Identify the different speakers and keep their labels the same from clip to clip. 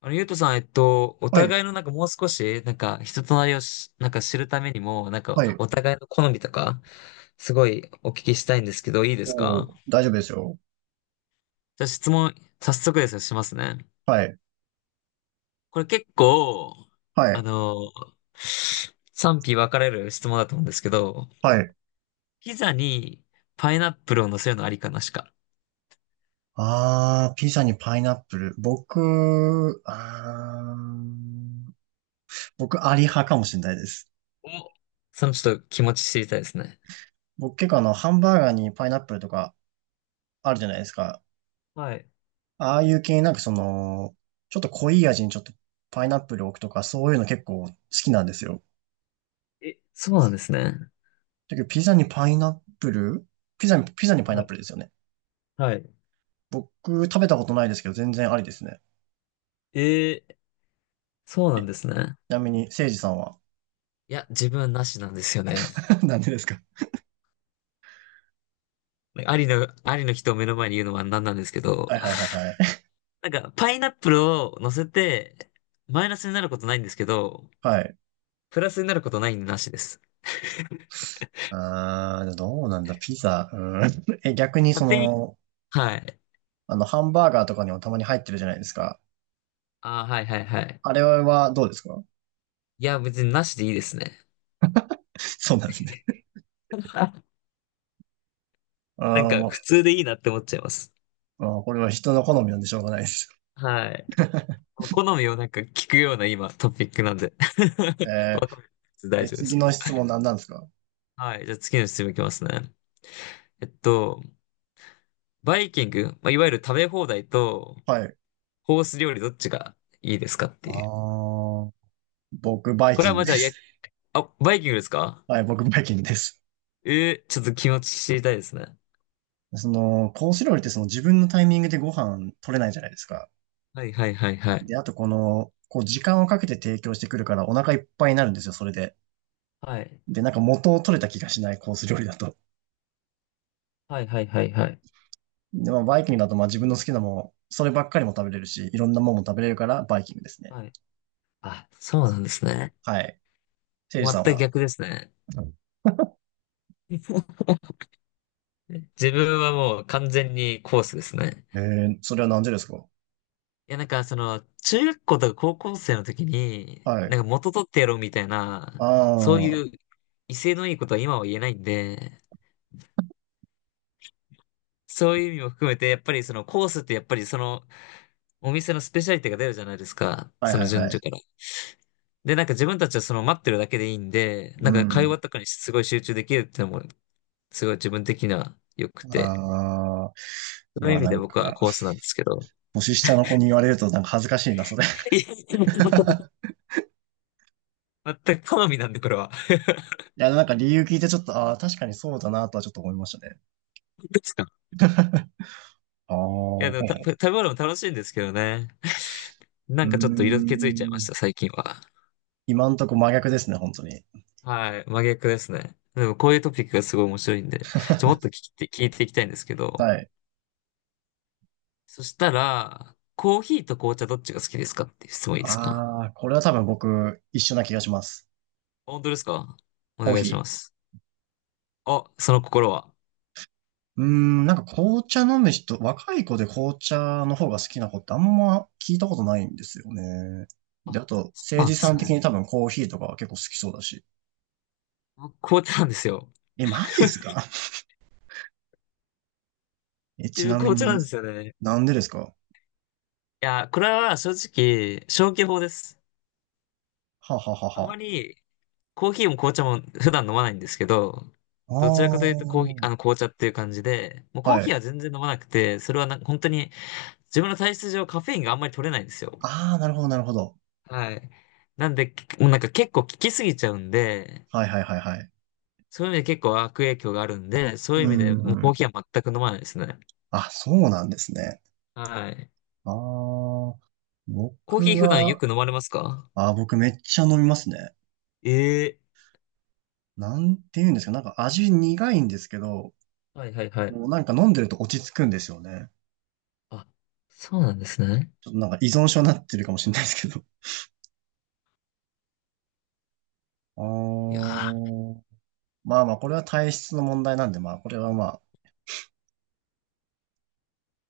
Speaker 1: ゆうとさん、お
Speaker 2: はい、
Speaker 1: 互いのなんかもう少し、なんか人となりをなんか知るためにも、なん
Speaker 2: は
Speaker 1: か
Speaker 2: い。
Speaker 1: お互いの好みとか、すごいお聞きしたいんですけど、いいです
Speaker 2: おー、
Speaker 1: か？
Speaker 2: 大丈夫ですよ。
Speaker 1: じゃあ質問、早速ですよ、しますね。
Speaker 2: はい、
Speaker 1: これ結構、
Speaker 2: は
Speaker 1: あ
Speaker 2: い、
Speaker 1: の、賛否分かれる質問だと思うんですけど、
Speaker 2: はい。
Speaker 1: ピザにパイナップルを乗せるのありかなしか。
Speaker 2: ピザにパイナップル。僕、あー、僕、アリ派かもしれないです。
Speaker 1: お、そのちょっと気持ち知りたいですね。
Speaker 2: 僕、結構ハンバーガーにパイナップルとかあるじゃないですか。
Speaker 1: はい。
Speaker 2: ああいう系、なんかちょっと濃い味にちょっとパイナップルを置くとか、そういうの結構好きなんですよ。
Speaker 1: え、そうなんですね。
Speaker 2: だけど、プルピザにパイナ
Speaker 1: は
Speaker 2: ッ
Speaker 1: い。
Speaker 2: プルですよね。
Speaker 1: はい。
Speaker 2: 僕、食べたことないですけど、全然ありですね。
Speaker 1: えー、そうな
Speaker 2: え、
Speaker 1: んで
Speaker 2: ち
Speaker 1: すね。
Speaker 2: なみに、せいじさんは？
Speaker 1: いや、自分はなしなんですよね。
Speaker 2: なんでですか？
Speaker 1: ありの人を目の前に言うのは何なんですけど、
Speaker 2: はいはいはいはい。
Speaker 1: なんか、パイナップルを乗せて、マイナスになることないんですけど、
Speaker 2: はい。
Speaker 1: プラスになることないんでなしです。
Speaker 2: どうなんだ、ピザ。うん。え、逆に
Speaker 1: 勝手に、はい。
Speaker 2: ハンバーガーとかにもたまに入ってるじゃないですか。
Speaker 1: ああ、はいはいはい。
Speaker 2: あれはどうですか？
Speaker 1: いや、別になしでいいですね。
Speaker 2: そうなんですね。
Speaker 1: なんか、
Speaker 2: も
Speaker 1: 普通でいいなって思っちゃいます。
Speaker 2: う、これは人の好みなんでしょうがないです。
Speaker 1: はい。好みをなんか聞くような今、トピックなんで。
Speaker 2: え
Speaker 1: わかんないです、大
Speaker 2: え、
Speaker 1: 丈夫です
Speaker 2: 次
Speaker 1: け
Speaker 2: の
Speaker 1: ど。
Speaker 2: 質問何なんですか？
Speaker 1: はい。じゃあ次の質問いきますね。えっと、バイキング、まあ、いわゆる食べ放題と、
Speaker 2: はい。
Speaker 1: コース料理どっちがいいですかっ
Speaker 2: あ
Speaker 1: ていう。
Speaker 2: ー、僕、バイ
Speaker 1: これ
Speaker 2: キ
Speaker 1: は
Speaker 2: ン
Speaker 1: ま
Speaker 2: グ
Speaker 1: あ
Speaker 2: で
Speaker 1: じゃあ、や、
Speaker 2: す。
Speaker 1: あ、バイキングですか？
Speaker 2: はい、僕、バイキングです。
Speaker 1: ちょっと気持ち知りたいですね。
Speaker 2: コース料理ってその自分のタイミングでご飯取れないじゃないですか。
Speaker 1: はいはいはいはい。
Speaker 2: で、あとこう時間をかけて提供してくるからお腹いっぱいになるんですよ、それで。
Speaker 1: はい。
Speaker 2: で、なんか元を取れた気がしないコース料理だと。
Speaker 1: はいはいはいはい。
Speaker 2: で、まあ、バイキングだとまあ自分の好きなもん、そればっかりも食べれるし、いろんなもんも食べれるからバイキングですね。
Speaker 1: はい。あ、そうなんですね。
Speaker 2: はい。せいじ
Speaker 1: 全
Speaker 2: さん
Speaker 1: く
Speaker 2: は。
Speaker 1: 逆ですね。自分はもう完全にコースですね。
Speaker 2: それはなんでですか？
Speaker 1: いや、なんかその、中学校とか高校生の時に、
Speaker 2: はい。
Speaker 1: なんか元取ってやろうみたい
Speaker 2: あ
Speaker 1: な、
Speaker 2: あ、
Speaker 1: そう
Speaker 2: は
Speaker 1: いう威勢のいいことは今は言えないんで、そういう意味も含めて、やっぱりそのコースってやっぱりその、お店のスペシャリティが出るじゃないですか。
Speaker 2: いは
Speaker 1: その
Speaker 2: いは
Speaker 1: 順序
Speaker 2: い。
Speaker 1: から。で、なんか自分たちはその待ってるだけでいいんで、な
Speaker 2: う
Speaker 1: んか会話
Speaker 2: ん。
Speaker 1: とかにすごい集中できるっていうのも、すごい自分的には良くて。
Speaker 2: ああ、う
Speaker 1: そういう
Speaker 2: わ、
Speaker 1: 意味
Speaker 2: な
Speaker 1: で
Speaker 2: ん
Speaker 1: 僕は
Speaker 2: か、
Speaker 1: コースなんですけど。
Speaker 2: 年下の子に言われるとなんか恥ずかしいな、それ。い
Speaker 1: いや全く好みなんで、これは。
Speaker 2: や、なんか理由聞いてちょっと、ああ、確かにそうだなとはちょっと思いましたね。
Speaker 1: ですか？
Speaker 2: ああ、
Speaker 1: いや、
Speaker 2: う
Speaker 1: でも食べ物も楽しいんですけどね。
Speaker 2: ー
Speaker 1: なんかちょっと色気づいちゃいまし
Speaker 2: ん。
Speaker 1: た、最近は。
Speaker 2: 今んとこ真逆ですね、本当に。
Speaker 1: はい、真逆ですね。でもこういうトピックがすごい面白いんで、もっと聞いていきたいんですけど。
Speaker 2: はい。
Speaker 1: そしたら、コーヒーと紅茶どっちが好きですかっていう質問いいですか？
Speaker 2: ああ、これは多分僕一緒な気がします。
Speaker 1: 本当ですか？お
Speaker 2: コー
Speaker 1: 願い
Speaker 2: ヒ
Speaker 1: し
Speaker 2: ー。
Speaker 1: ます。あ、その心は。
Speaker 2: うーん、なんか紅茶飲む人、若い子で紅茶の方が好きな子ってあんま聞いたことないんですよね。
Speaker 1: あ、
Speaker 2: で、あと、
Speaker 1: そう
Speaker 2: 誠
Speaker 1: なん
Speaker 2: 治
Speaker 1: で
Speaker 2: さ
Speaker 1: す
Speaker 2: ん的
Speaker 1: ね。
Speaker 2: に多分コーヒーとかは結構好きそうだし。
Speaker 1: 僕紅茶なんですよ。
Speaker 2: え、マジですか？ え、
Speaker 1: 自
Speaker 2: ち
Speaker 1: 分
Speaker 2: なみ
Speaker 1: 紅茶な
Speaker 2: に、
Speaker 1: んですよね。
Speaker 2: なんでですか？は
Speaker 1: いや、これは正直、消去法です。
Speaker 2: あはあはあ
Speaker 1: あ
Speaker 2: は
Speaker 1: まり、コーヒーも紅茶も普段飲まないんですけど、どちらかという
Speaker 2: あ。
Speaker 1: とコーヒー、あの紅茶っていう感じで、もう
Speaker 2: ああ、
Speaker 1: コー
Speaker 2: は
Speaker 1: ヒー
Speaker 2: い。
Speaker 1: は全然飲まなくて、それはなんか本当に自分の体質上カフェインがあんまり取れないんですよ。
Speaker 2: ああ、なるほど、なるほど。
Speaker 1: はい。なんで、もうなんか結構効きすぎちゃうんで、
Speaker 2: はいはいはいはい。
Speaker 1: そういう意味で結構悪影響があるんで、そう
Speaker 2: う
Speaker 1: いう意
Speaker 2: ー
Speaker 1: 味でもうコー
Speaker 2: ん。
Speaker 1: ヒーは全く飲まないですね。
Speaker 2: あ、そうなんですね。
Speaker 1: はい。
Speaker 2: ああ、
Speaker 1: コーヒ
Speaker 2: 僕
Speaker 1: ー普段よ
Speaker 2: は、
Speaker 1: く飲まれますか？
Speaker 2: 僕めっちゃ飲みますね。
Speaker 1: ええ、
Speaker 2: なんて言うんですか、なんか味苦いんですけど、
Speaker 1: はいはいはい。
Speaker 2: もうなんか飲んでると落ち着くんですよね。
Speaker 1: あ、そうなんですね。
Speaker 2: ちょっとなんか依存症になってるかもしれないですけど。あ
Speaker 1: いやー、
Speaker 2: ー、まあまあ、これは体質の問題なんで、まあ、これはまあ。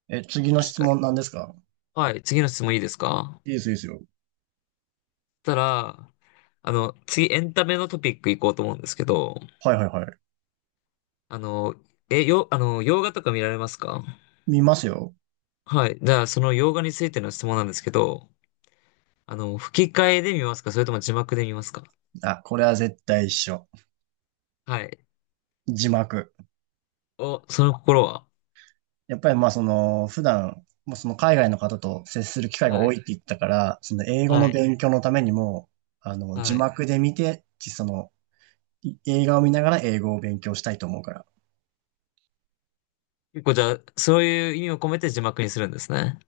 Speaker 2: え、次の
Speaker 1: 確
Speaker 2: 質
Speaker 1: か
Speaker 2: 問
Speaker 1: に。
Speaker 2: なんですか？
Speaker 1: はい、次の質問いいですか？
Speaker 2: いいです、いいですよ。
Speaker 1: そしたら、次エンタメのトピック行こうと思うんですけど、
Speaker 2: はいはいはい。
Speaker 1: あの、え、よ、あの、洋画とか見られますか？
Speaker 2: 見ますよ。
Speaker 1: はい。じゃあ、その洋画についての質問なんですけど、吹き替えで見ますか？それとも字幕で見ますか？
Speaker 2: あ、これは絶対一緒。
Speaker 1: はい。
Speaker 2: 字幕。
Speaker 1: お、その心は？
Speaker 2: やっぱりまあ普段、まあその海外の方と接する機会が
Speaker 1: は
Speaker 2: 多
Speaker 1: い。
Speaker 2: いって言ったから、その英語
Speaker 1: は
Speaker 2: の
Speaker 1: い
Speaker 2: 勉強のためにも、字
Speaker 1: はい。
Speaker 2: 幕で見て、い映画を見ながら英語を勉強したいと思うから。
Speaker 1: 結構じゃあ、そういう意味を込めて字幕にするんですね。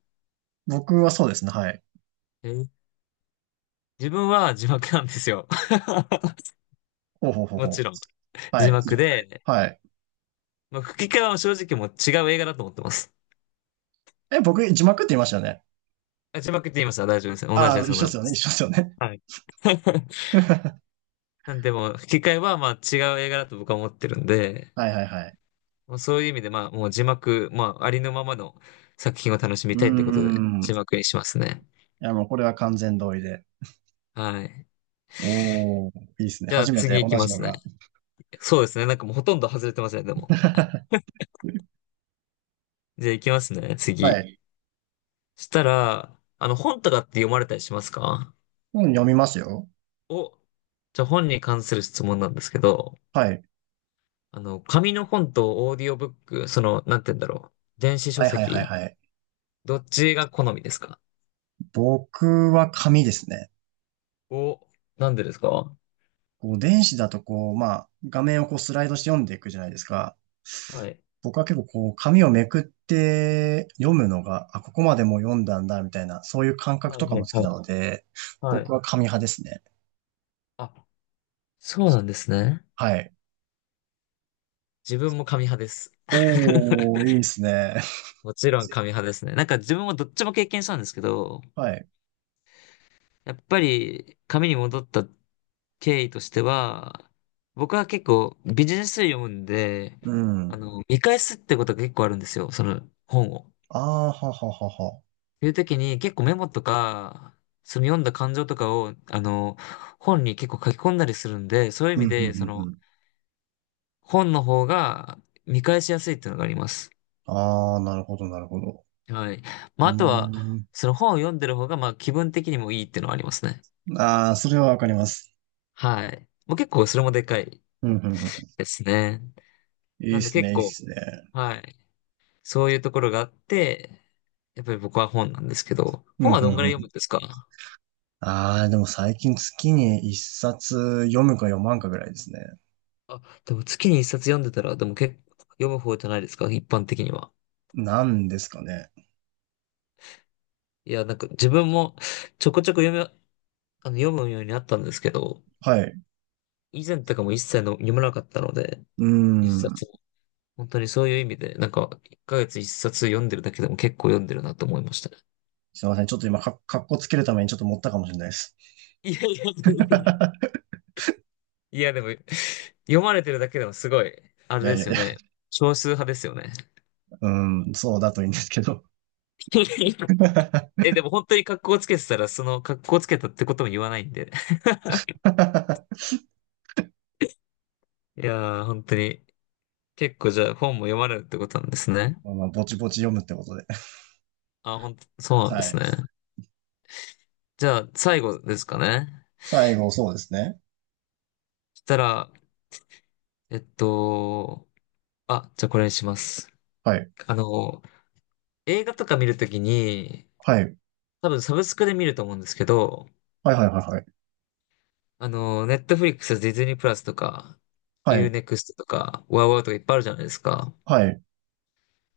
Speaker 2: 僕はそうですね、はい。
Speaker 1: えー自分は字幕なんですよ。
Speaker 2: ほうほうほう
Speaker 1: も
Speaker 2: ほ
Speaker 1: ちろん。
Speaker 2: う。は
Speaker 1: 字
Speaker 2: い。
Speaker 1: 幕で、
Speaker 2: はい。
Speaker 1: まあ、吹き替えは正直もう違う映画だと思ってます。
Speaker 2: え、僕、字幕って言いましたよね。
Speaker 1: あ、字幕って言いました、大丈夫です。同じ
Speaker 2: あ
Speaker 1: で
Speaker 2: あ、一
Speaker 1: す、
Speaker 2: 緒
Speaker 1: 同
Speaker 2: で
Speaker 1: じ
Speaker 2: すよ
Speaker 1: で
Speaker 2: ね、一
Speaker 1: す。
Speaker 2: 緒ですよね。
Speaker 1: はい。なんでも、吹き替えはまあ違う映画だと僕は思ってるんで、
Speaker 2: はいはいはい。
Speaker 1: まあ、そういう意味でまあもう字幕、まあありのままの作品を楽しみ
Speaker 2: う
Speaker 1: た
Speaker 2: ー
Speaker 1: いってことで
Speaker 2: ん。
Speaker 1: 字
Speaker 2: い
Speaker 1: 幕にしますね。
Speaker 2: や、もうこれは完全同意で。
Speaker 1: はい。
Speaker 2: おー、いいですね。
Speaker 1: じゃあ
Speaker 2: 初め
Speaker 1: 次
Speaker 2: て
Speaker 1: 行
Speaker 2: 同
Speaker 1: きま
Speaker 2: じの
Speaker 1: すね。
Speaker 2: が。
Speaker 1: そうですね。なんかもうほとんど外れてますね、でも。じゃあ行きますね、
Speaker 2: は
Speaker 1: 次。
Speaker 2: い。
Speaker 1: したら、本とかって読まれたりしますか？
Speaker 2: うん、読みますよ。
Speaker 1: お、じゃあ本に関する質問なんですけど、
Speaker 2: はい。
Speaker 1: 紙の本とオーディオブック、なんて言うんだろう。電子書
Speaker 2: はいはいはい
Speaker 1: 籍、
Speaker 2: はい。
Speaker 1: どっちが好みですか？
Speaker 2: 僕は紙ですね。
Speaker 1: お、なんでですか？
Speaker 2: こう電子だとこう、まあ、画面をこうスライドして読んでいくじゃないですか。
Speaker 1: はい。
Speaker 2: 僕は結構こう、紙をめくって読むのが、あ、ここまでもう読んだんだ、みたいな、そういう感覚
Speaker 1: はい
Speaker 2: とか
Speaker 1: は
Speaker 2: も
Speaker 1: い
Speaker 2: 好き
Speaker 1: は
Speaker 2: な
Speaker 1: い。
Speaker 2: ので、
Speaker 1: は
Speaker 2: 僕
Speaker 1: い。
Speaker 2: は紙派ですね。
Speaker 1: あ、そうなんですね。
Speaker 2: はい。
Speaker 1: 自分も紙派です。
Speaker 2: おー、いいですね。
Speaker 1: もちろん 紙派ですね。なんか自分もどっちも経験したんですけど、
Speaker 2: はい。
Speaker 1: やっぱり紙に戻った経緯としては、僕は結構ビジネス書読むんで、
Speaker 2: うん。
Speaker 1: 見返すってことが結構あるんですよ、その本を。っ
Speaker 2: ああ、はははは。
Speaker 1: ていう時に結構メモとか、その読んだ感情とかを、本に結構書き込んだりするんで、そういう
Speaker 2: う
Speaker 1: 意
Speaker 2: ん、
Speaker 1: 味
Speaker 2: うん、う
Speaker 1: で、
Speaker 2: ん、うん。
Speaker 1: 本の方が見返しやすいっていうのがあります。
Speaker 2: ああ、なるほど、なるほど。
Speaker 1: はい。
Speaker 2: う
Speaker 1: まあ、あとは、
Speaker 2: ーん。
Speaker 1: その本を読んでる方が、まあ、気分的にもいいっていうのはありますね。
Speaker 2: ああ、それはわかります。
Speaker 1: はい。もう結構それもでかい
Speaker 2: うん、うん、うん。
Speaker 1: ですね。
Speaker 2: いい
Speaker 1: な
Speaker 2: で
Speaker 1: んで
Speaker 2: すね、
Speaker 1: 結
Speaker 2: いいで
Speaker 1: 構、
Speaker 2: すね。
Speaker 1: はい。そういうところがあって、やっぱり僕は本なんですけど、
Speaker 2: うん、
Speaker 1: 本は
Speaker 2: う
Speaker 1: どんぐら
Speaker 2: ん、
Speaker 1: い
Speaker 2: う
Speaker 1: 読むん
Speaker 2: ん。
Speaker 1: ですか？
Speaker 2: ああ、でも最近月に一冊読むか読まんかぐらいですね。
Speaker 1: あ、でも月に一冊読んでたら、でも結構読む方じゃないですか、一般的には。
Speaker 2: なんですかね。
Speaker 1: いや、なんか自分もちょこちょこ読むようになったんですけど、
Speaker 2: はい。
Speaker 1: 以前とかも一切の読まなかったので、
Speaker 2: うー
Speaker 1: 一冊
Speaker 2: ん。
Speaker 1: も。本当にそういう意味で、なんか、一ヶ月一冊読んでるだけでも結構読んでるなと思いましたね。
Speaker 2: すいません。ちょっと今、かっこつけるためにちょっと持ったかもしれないです。
Speaker 1: いやいや、いやでも、読まれてるだけでもすごい、あ
Speaker 2: い
Speaker 1: れ
Speaker 2: や
Speaker 1: で
Speaker 2: いや
Speaker 1: す
Speaker 2: い
Speaker 1: よ
Speaker 2: や。
Speaker 1: ね。少数派ですよね。
Speaker 2: うん、そうだといいんですけど。
Speaker 1: え、でも本当に格好つけてたら、その格好つけたってことも言わないんで。いやー、本当に。結構じゃあ本も読まれるってことなんですね。
Speaker 2: まあまあ、ぼちぼち読むってことで。
Speaker 1: あ、本当、そうなんで
Speaker 2: は
Speaker 1: す
Speaker 2: い。
Speaker 1: ね。じゃあ最後ですかね。
Speaker 2: 最後、そうですね。
Speaker 1: したら、えっと、あ、じゃあこれにします。
Speaker 2: はい。
Speaker 1: あの、映画とか見るときに、
Speaker 2: はい。
Speaker 1: 多分サブスクで見ると思うんですけど、
Speaker 2: はいはいはいはい。
Speaker 1: ネットフリックス、ディズニープラスとか、
Speaker 2: は
Speaker 1: ユー
Speaker 2: い。
Speaker 1: ネクストとか、ワウワウとかいっぱいあるじゃないですか。
Speaker 2: はい。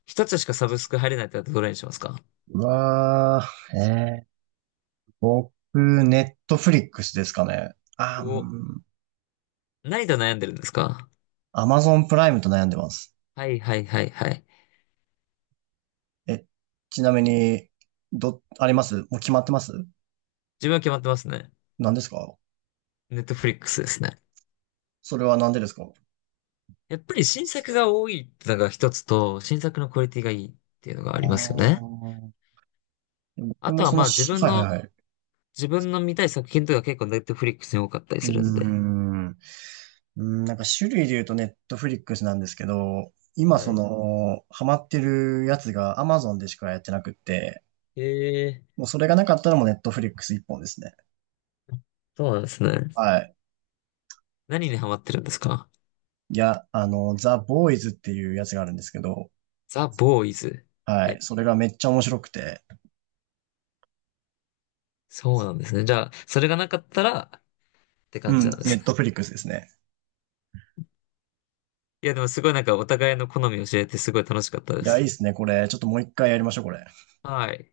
Speaker 1: 一つしかサブスク入れないってなったらどれにしますか？
Speaker 2: うわー、僕、ネットフリックスですかね。あー、
Speaker 1: お、
Speaker 2: うん。
Speaker 1: 何と悩んでるんですか？
Speaker 2: アマゾンプライムと悩んでます。
Speaker 1: はいはいはいはい。
Speaker 2: え、ちなみに、あります？もう決まってます？
Speaker 1: 自分は決まってますね。
Speaker 2: 何ですか？
Speaker 1: ネットフリックスですね。
Speaker 2: それは何でですかあ？
Speaker 1: やっぱり新作が多いってのが一つと、新作のクオリティがいいっていうのがあ
Speaker 2: あ
Speaker 1: りますよね。
Speaker 2: 僕
Speaker 1: あ
Speaker 2: も
Speaker 1: とは
Speaker 2: そ
Speaker 1: ま
Speaker 2: の
Speaker 1: あ自
Speaker 2: し、
Speaker 1: 分
Speaker 2: はいは
Speaker 1: の、
Speaker 2: いはい。
Speaker 1: 自分の見たい作品とか結構ネットフリックスに多かったり
Speaker 2: うー
Speaker 1: するんで。
Speaker 2: ん、うーんなんか種類で言うとネットフリックスなんですけど、今
Speaker 1: は
Speaker 2: そ
Speaker 1: い。
Speaker 2: の、ハマってるやつが Amazon でしかやってなくって、
Speaker 1: へえ、
Speaker 2: もうそれがなかったらもうネットフリックス一本ですね。
Speaker 1: そうなんですね。
Speaker 2: はい。
Speaker 1: 何にハマってるんですか？
Speaker 2: いや、ザ・ボーイズっていうやつがあるんですけど、
Speaker 1: ザ・ボーイズ。
Speaker 2: は
Speaker 1: え、
Speaker 2: い。それがめっちゃ面白くて、
Speaker 1: そうなんですね。じゃあ、それがなかったらって
Speaker 2: う
Speaker 1: 感じ
Speaker 2: ん、
Speaker 1: なんで
Speaker 2: ネ
Speaker 1: す
Speaker 2: ッ
Speaker 1: ね。
Speaker 2: トフリックスですね。
Speaker 1: いや、でもすごいなんかお互いの好みを教えてすごい楽しかった
Speaker 2: い
Speaker 1: で
Speaker 2: や、いい
Speaker 1: す。
Speaker 2: っすね、これ。ちょっともう一回やりましょう、これ。
Speaker 1: はい。